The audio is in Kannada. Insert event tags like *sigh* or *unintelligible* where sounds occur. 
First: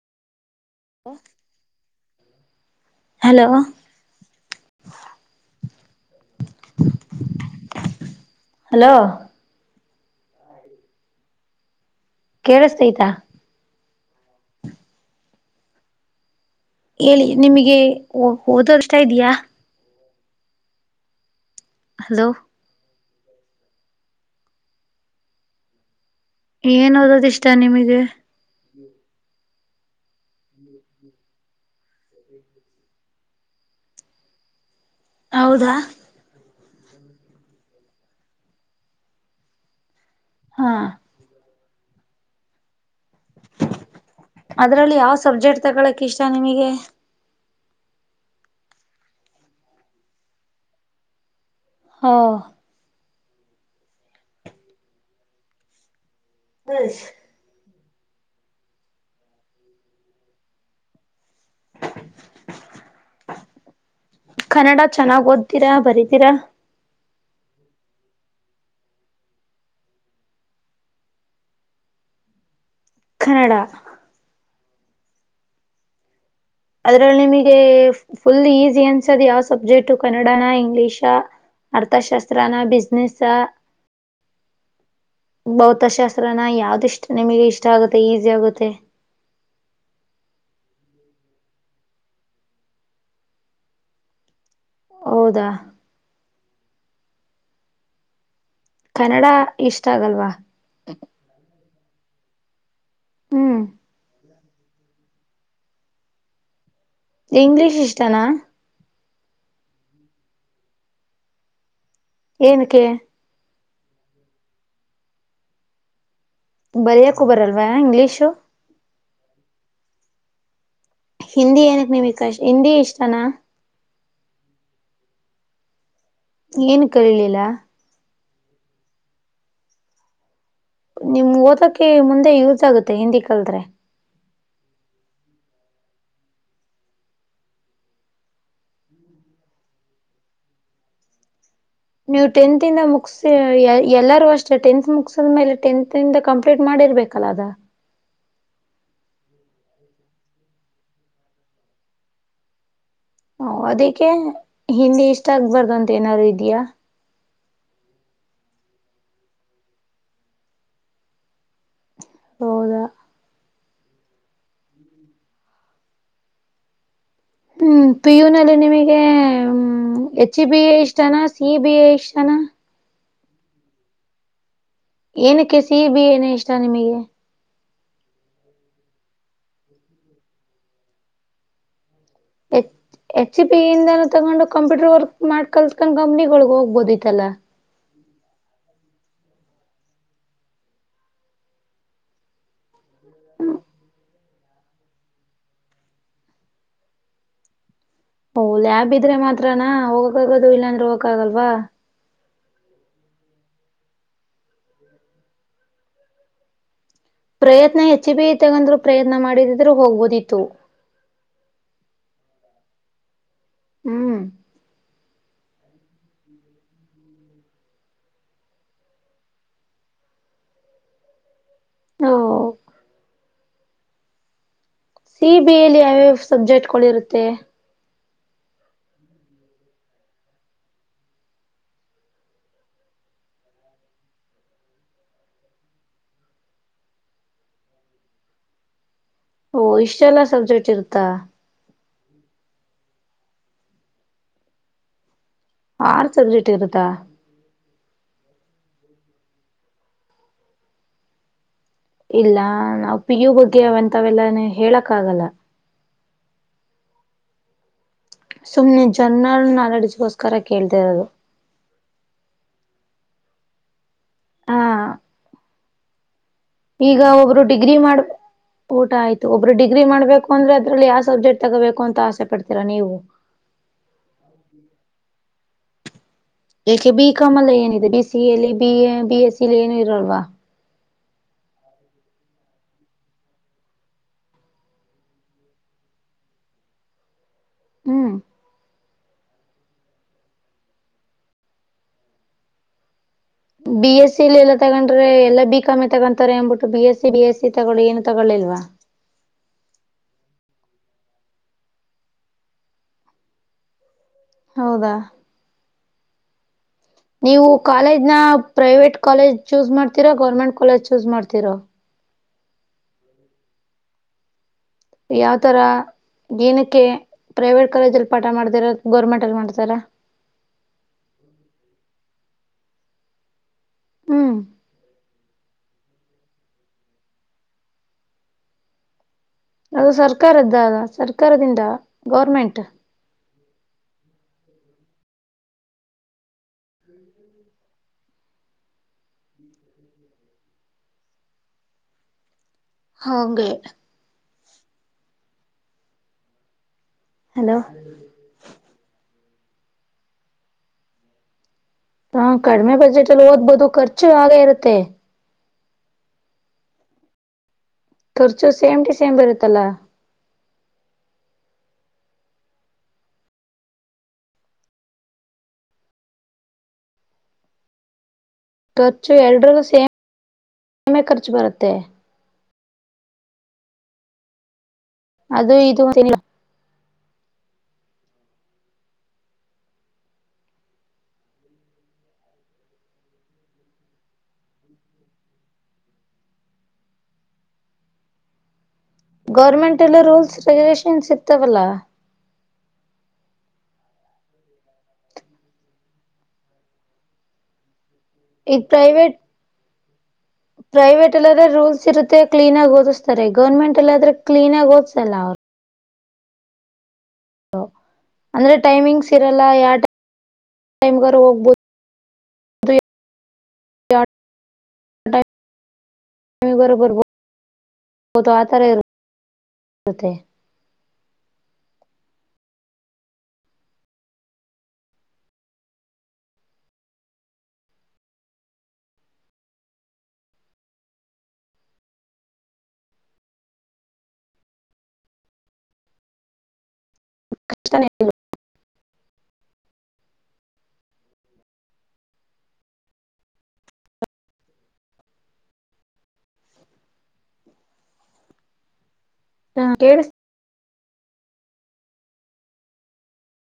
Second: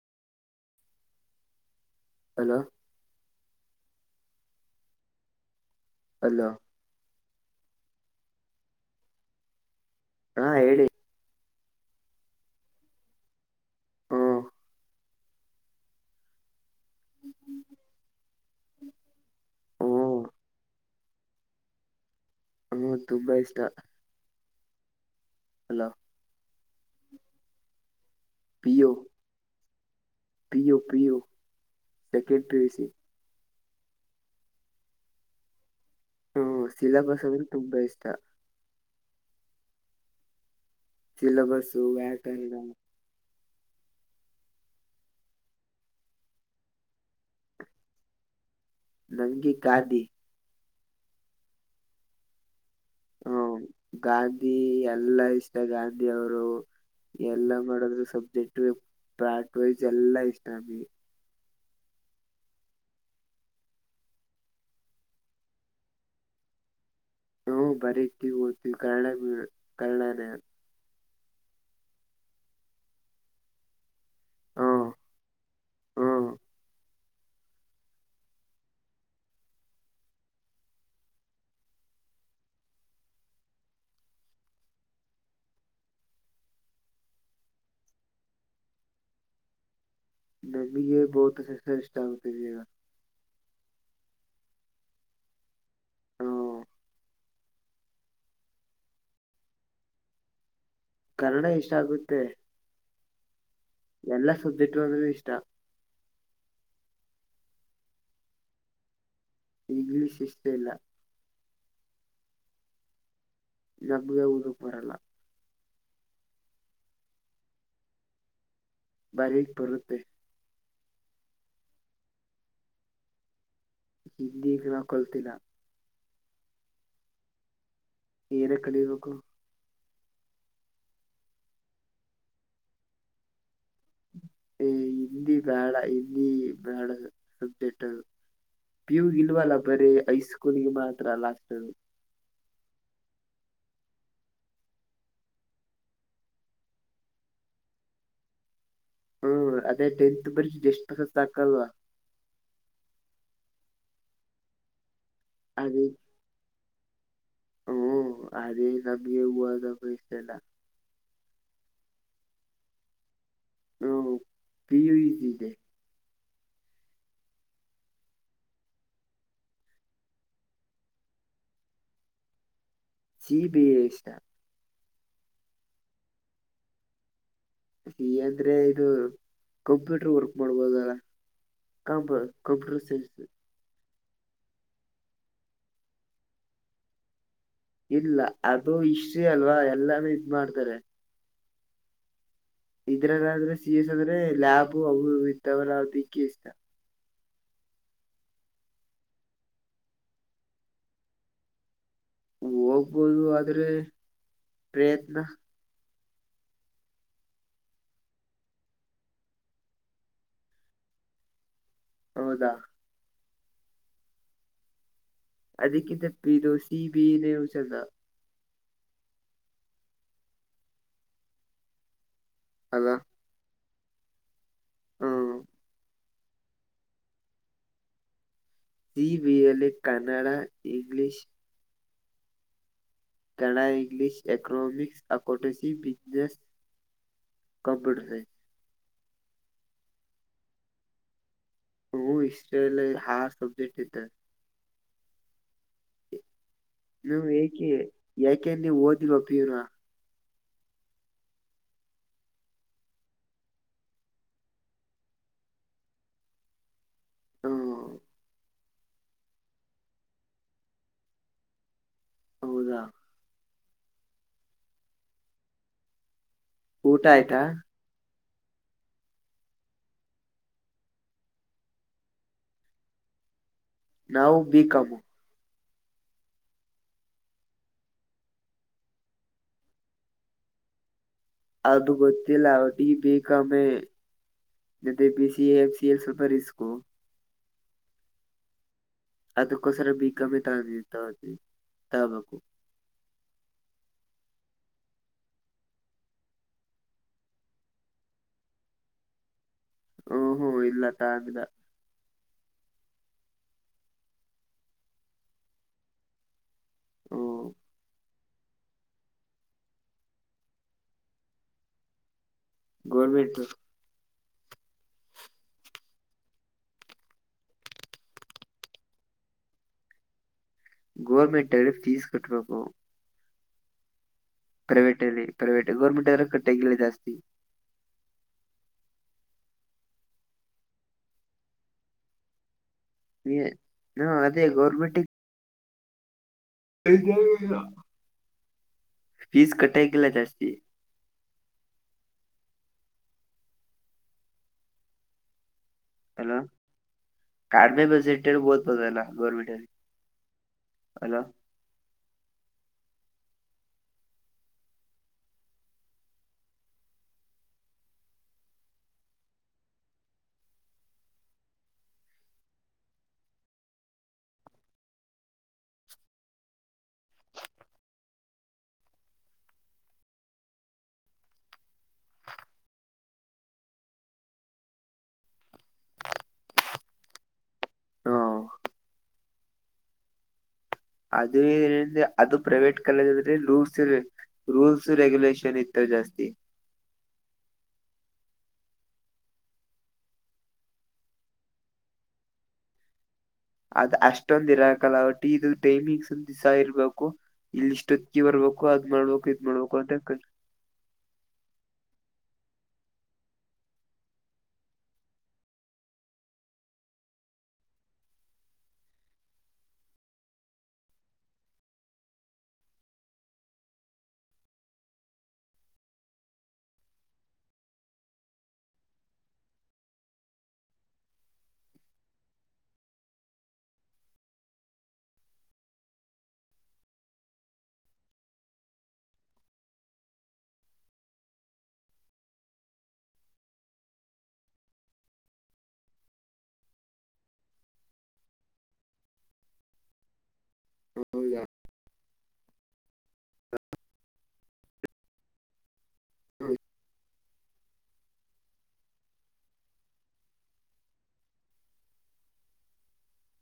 *inaudible* Hello hello. Hello hello. ಹಾ ಹೇಳಿ. ಕೇಳ್ಸ್ತಾ ಆಯ್ತಾ. ಹ್ಮ. ಹೇಳಿ ನಿಮಗೆ ಓದೋದು ಇಷ್ಟಇದ್ಯಾ. ಹ್ಮ್ ಹಲೋ. ಹ್ಮ ತುಂಬಾ ಇಷ್ಟ. ಹಲೋ. ಏನ್ ಓದೋದು ಇಷ್ಟ ನಿಮಗೆ. P U. P U P U second P U C. ಹೌದಾ. ಹ್ಮ ಸಿಲಬಸ್ ಅಂದ್ರೆ ತುಂಬಾ ಇಷ್ಟ. ಹಾ. ಸಿಲ್ಲಬಸ್ ವಾಕರ್ಣ. ಅದ್ರಲ್ಲಿ ಯಾವ ಸಬ್ಜೆಕ್ಟ್ ತಗಳಕೆ ಇಷ್ಟ ನಿಮಗೆ. ನನಗೆ. *inaudible* ಹಾ. ಹ್ಮ ಗಾಂಧಿ ಎಲ್ಲಾ ಇಷ್ಟ ಗಾಂಧಿ. *inaudible* ಮಾಡೋದ ಸಬ್ಜೆಕ್ಟ್ ಪ್ರಾಟ್ ವೈಸ್ ಎಲ್ಲಾ ಇಷ್ಟ. ಕನ್ನಡ ಚೆನ್ನಾಗ್ ಓದತೀರಾ ಬರಿತೀರಾ. ಬರ್ತೀನಿ ಓತೀನಿ ಕನ್ನಡ ಮೇಡಂ ಕನ್ನಡ ನೆ. ಕನ್ನಡ. ಹ್ಮ್ ಹ್ಮ್ ಅದ್ರಲ್ಲಿ ನಿಮಗೆ ಫುಲ್ ಈಸಿ ಅನ್ಸದ್ ಯಾವ ಸಬ್ಜೆಕ್ಟು ಕನ್ನಡಾನ ಇಂಗ್ಲಿಷ ಅರ್ಥಶಾಸ್ತ್ರಾನ ಬಿಸ್ನೆೆಸ್ ಭೌತಶಾಸ್ತ್ರನಾ ಯಾವ್ದಿಷ್ಟ ನಿಮಗೆ ಇಷ್ಟ ಆಗುತ್ತೆ ಈಸಿ ಆಗುತ್ತೆ. ನನಗೆ ಭೌತಶಾಸ್ತ್ರ ಇಷ್ಟ ಆಗ್ತಾ ಇದೆ. ಹೌದಾ. ಹ್ಮ್ ಕನ್ನಡ ಇಷ್ಟ ಆಗಲ್ವಾ. ಕನ್ನಡ ಇಷ್ಟ ಆಾಗುತ್ತೆ. ತೇ. ಹ್ಮ್. ಎಲ್ಲಾ ಸಬ್ಜೆಕ್ಟು ಅಂದರೆ ಇಷ್ಟ. ಇಂಗ್ಲೀಷ್ ಇಷ್ಟನಾ. ಇಂಗ್ಲೀಷ್ ಇಷ್ಟ ಇಲ್ಲ. ಏನಕ್ಕೆ. ನಮಗೆ ಓದೋಕೆ ಬರಲ್ಲ. ಬರಿಯಕು ಬರಲ್ವಾ ಇಂಗ್ಲೀಶು. ಬರಿಯಾಕ್ ಬರುತ್ತೆ. ಹಿಂದಿ ಏನಕ್ ನಿಮ ಕಶ್ ಹಿಂದಿ ಇಷ್ಟನಾ. ಹಿಂದಿ ನಾನು ಕಲಿತಿಲ್ಲ. ಏನುಕೆ ಕಲಿಲಿಲ್ಲ. ಏನಕೆ ಕಲಿಬೇಕು. ನಿಮ್ ಓದಕ್ಕೆ ಮುಂದೆ ಯೂಸ್ ಆಗುತ್ತೆ ಹಿಂದಿ ಕತ್ರೆ. ಏ ಹಿಂದಿ ಬೇಡ ಹಿಂದಿ ಬೇಡ ಸಬ್ಜೆಕ್ಟ್ ಅದು ಪಿ ಯು ಇಲ್ವಲ್ಲ ಬರೀ ಐ ಸ್ಕೂಲ್ಗೆ ಮಾತ್ರ ಲಾಸ್ಟ್ ಅದು. ನೀವು ಟೆಂತ್ಂದ ಮುಕ್ಸ ಎಲ್ಲಾರೂ ಅಷ್ಟೇ ಟೆಂತ್ ಮುಕ್ಸಿದ್ಮೇಲೆ ಟೆಂತ್ಂದ ಕಂಪ್ಲೀಟ್ ಮಾಡಿರ್ಬೇಕಲ್ಲ ಅದ. ಹ್ಮ್ ಅದೇ ಟೆಂತ್ ಬರೀ ಜಾಸ್ಟ್ ಪಾಸ್ ಸಾಕಲ್ವ. ಹ ಅದಕ್ಕೆ ಹಿಂದಿ ಇಷ್ಟ. ಇಷ್ಟ ಆಗ್ಬಾರ್ದು ಅಂತ ಏನಾದ್ರು ಇದ್ಯಾಾ. ಹು ಅದು ನಮಗೆ ಓದೋಕು ಇಷ್ಟ ಇಲ್ಲ. ಹೌದ. ಹು ಪಿ ಯು ಎಸಯ್ ಇದೆ. ಹ್ಮ್ ಪಿ ಯು ಅಲ್ಲಿ ನಿಮಗೆ ಹೆಚ್ ಈ ಬಿ ಎ ಇಷ್ಟ ನಾ ಸಿ ಈ ಬಿ ಎ ಇಷ್ಟ ನಾ. ಸಿ ಈ ಬಿ ಹೇ ಇಷ್ಟ. ಏನಕ್ಕೆ ಸಿ ಈ ಬಿ ಏನ ಇಷ್ಟ ನಿಮಗೆ. ಅಂದ್ರೆ ಇದು ಕಂಪ್ಯೂಟರ್ ವರ್ಕ್ ಮಾಡ್ಬೋದಲ್ಲ. ಕಂಬ ಕಂಪ್ಯಟ ಸೈನ್ಸ್. ತಗೊಂಡ್ ಕಂಪ್ಯೂಟರ್ ವರ್ಕ್ ಮಾಡ್ ಕಲ್ಸ್ಕೊಂಡ್ ಕಂಪ್ಗಳಗ್ ಹೋಗ್ಬೋದಿತ್ತಾ. ಇಲ್ಲ ಅದು ಇಷ್ಟ್ರಿ ಅಲ್ವಾ ಎಲ್ಲಾನು ಇದ ಮಾಡ್ತಾರೆ. ಇದ್ರಲ್ಲ ಆದ್ರೆ ಸಿ ಎಸ್. ಅಂದೇ ಲಾಭ ಅವು ಇವು ಇರ್ತವೆ ಅದಕೆ ಇಷ್ಟ. ಓ ಲ್ಯಾಬ್ ಇದ್ರೆ ಮಾತ್ರನಾ ಹೋಗಕ್ಕಗದು ಇಲ್ಲಾಂದ್ರೆ ಹೋಗಕ್ ಆಗಲ್ವಾ. ಹೋಗ್ಬೋದು ಆದ್ರೆ ಪ್ರಯತ್ನ. ಪ್ರಯತ್ನ ಹೆಚ್ಚು ಬೀ ಹೇ ಮಾಡಿ ತಗಂದ್ರು ಪ್ರಯತ್ನ ಮಾಡಿದಿದ್ರು ಹೋಗ್ಬೋದಿತ್ತು. ಹೌದಾ. ಹ್ಮ್. ಅದಕ್ಕಿಂತ ಇದು ಸಿ ಈ ಬಿ ಹೇ ನೇ ಚಂದ. ನೂ. ಅಲ್ಲ ಸಿ ಹ್ಮ್ ಈ ಬಿ ಹೇ ಅಲ್ಲಿ ಯಾವ್ಯಾವ ಸಬ್ಜೆಕ್ಟ್ಗರುತ್ತೆ. ಸಿ ಈ ಬಿ ಹೇ ಯಲ್ಲಿ Kannada English. Kannada English economics accountancy business computer science. ಓ ಇಷ್ಟೆಲ್ಲಾ ಸಬ್ಜೆಕ್ಟ್ ಇರುತ್ತಾ. ಹ ಇಸ್ಟ್ರಲ್ ಹಾರ್ ಸಬ್ಜೆಕ್ಟ್ ಇದತ. ಆರ್ ಸಬ್ಜೆಕ್ಟ್ ಇರುತಾ. ಏಕೆ ಯಾಕೆ ನೀವ್ ಓಧಿಲ್ವಾ ಪಿ ಯು ನಾ. ಇಲ್ಲ ನಾವ್ ಪಿ ಯು ಬಗೆವಂತಾವೆಲ್ಲಾನ ಹೇಳಕ್ ಆಗಲ್ಲ. ಹೊ. ಸುಮ್ನೆ ಜರ್ರಲ್ ನಾಲೆಡ್ಗೋಸ್ಕರ ಕೇಳ್ತಿರೋದು. ಹೌದಾ. ಹಾ. ಈಗ ಊಟ ಒಬ್ರು ಆಯ್ತಾ ಡಿಗ್ರಿ ಮಾಡ ಊಟ ಆಯ್ತು ಒಬ್ರು ಡಿಗ್ರಿ ಮಾಡ್ಬೇಕು ಅಂದ್ರೆ ಅದ್ರಲ್ಲಿ ಯಾವ ಸಬ್ಜೆಕ್ಟ್ ತಗೋಬೇಕು ಅಂತ ಆಸೆ ಪಡ್ತೀರಾ ನೀವು. ನಾವು ಬಿಕಂಮು. ಯಾಕ್ಕೆ ಬಿ ಕಾಮ್ ಎಲ್ಲ ಏನಿದೆ ಬಿ ಸಿ ಎಲ್ಲಿ ಬಿ ಎಸ್ಸಲ್ಲಿ ಏನು ಇರಲ್ವಾ. ಅದು ಗೊತ್ತಿಲ್ಲ ಒಟ್ಟಿಗೆ B ಕಮ್ಮೆ M B B C A M C A ಸ್ವಲ್ಪ್ ರಿಸ್ಕು. ಹ್ಮ್. ಅದಕ್ಕೋಸ್ಕರ ಬಿಕಂಮ್ಮಿ ತೊಗೋದಿನಿ ತಗಬೇಕು. ಬಿ ಎಸ್ಸಲಿ ಎಲ್ಲ ತಗೊಂಡ್ರೆ ಎಲ್ಲಾ ಬಿ ಕಾಮಿ ತಗೊಂತಾರೆ ಅಂಬಬಿಟ್ಟು ಬಿ ಎಸ್ಸ ಬಿ ಎಸ್ ಸಿ ತಗೊಳ್ಳಿ ಏನು ತಗೊಳ್ಳಳಿಲ್ವಾ. ಹೂ ಹ್ಮ್ ಇಲ್ಲ ತಗೊಂಡ್ ಇಲ್ಲ. ಹೌದಾ. ಹ್ಮ್ ನೀವು ಕಾಲೇಜ್ ನ. ಪ್ರವೇಟ್ ಕಾಲೇಜ್ ಚೂಸ್ ಮಾಡ್ತಿರಾ ಗೌರ್ಮೆಂಟ್ ಕಾಲೇಜ್ ಚೂಸ್ ಮಾಡ್ತಿರೊ. ಗವರ್ನಮೆಂಟ್. ಯಾವ್ತರ ಏನಕ್ಕೆ ಪ್ರವೇಟ್ ಕಾಲೇಜಲ್ಲಿ ಪಾಠ ಮಾಡ್ತರ ಇರೋದು ಗೋರ್ಮೆಂಟ್ ಕಾಲೇಜು ಅಲ್ಲಿ ಮಾಡ್ತಾರ. ಗವರ್ನಮೆಂಟ್ ಅಲ್ಲಿ ಫೀಸ್ ಕಟ್ಟಬೇಕು. ಹ್ಮ್ ಪ್ರವೇಟ್ ಅಲ್ಲಿ. ಪ್ರವೇಟ್ ಗವರ್ನಮೆಂಟ್ ಅಂದ್ರೆ ಕಟ್ಟಿಲ್ಲ ಜಾಸ್ತಿ. ಅದು ಸರ್ಕಾರದ್ದ ಸರ್ಕಾರದಿಂದ ಗೌರ್ಮೆಂಟ್. ಏ ಅದೇ ಗೌರ್ಮೆಂಟಿಗ. *unintelligible* ಫೀಸ್ ಕಟ್ಟಾಯಕಿಲ್ಲ ಜಾಸ್ತಿ. ಹಾಂಗೆ ಹಲೋ. ಹಲೋ ಕಾಡಿಮೆ ಬಜೆಟ್ ಅಲ್ಲಿ ಓದಬಹುದಲ್ಲ ಗೌವರ್ಮೆಂಟ್. *inaudible* ಅಲೋ ಹಾ ಕಡಿಮೆ ಬಜೆಟಲ್ಲಿ ಓದ್ಬೋದು ಖರ್ಚು ಹಾಗೆ ಇರುತ್ತೆ. ಖರ್ಚು ಸೇಮ ಟ ಸೇಮ್ ಬರುತಲ್ಲ. ಖರ್ಚು ಎರಲ್ಡರಿಗೂ ಸೇಮೆ ಖರ್ಚು ಬರುತ್ತೆ. ಅದು ಇದು ಅಂ ನಿಲ್ಲ. ಹ್ಮ್ ಅದೇ ಏನ್ರೆ ಅದು ಪ್ರೈವೇಟ್ ಕಾಲೇಜ ಅ್ರ ರೂಲ್ಸ್ ರೂಲ್ಸ್ ರೆಗ್ಯುಲೇಷನ್ ಇರ್ತ್ತುವ ಜಾಸ್ತಿ. ಗೌರ್ಮೆಂಟ್ ಅಲ್ಲಿ ರೂಲ್ಸ್ ರೆಗ್ಯುಲೇಷನ್ಸ್ ಇರ್ತವಲ್ಲಾ. ಅದ್ ಅಷ್ಟೊಂದ್ ಇರಕಲ್ಲ ಒಟ್ಟಿ ಇದು ಟೈಮಿಂಗ್ಸ್ ಒಂದ ದಿವ್ಸ ಇರ್ಬೇಕು ಇಲ್ಲಿಷ್ಟು. ಇದ್ ಪ್ರೈವಟ್ ಪ್ರೈವಟ್ ಎಲ್ಲ ರೂಲ್ಸ್ ಇರು ಕ್ಲೀನ್ ಆಗಿ ಓದಿಸ್ತಾರೆ ಗೌರ್ಮೆಂಟ್ ಎಲ್ಲಾದ್ರೆ ಕ್ಲಿನ್ ಆಗಿ ಓದ್ಸಲ್ಲ ಅವರು. ಅಂದ್ರೆ ಟೈಮಿಂಗ್ಸ್ ಇರಲ್ಲ *unintelligible* ಹೌದಾ *unintelligible* *inaudible* ಹ ಕೇಳಿಸ್.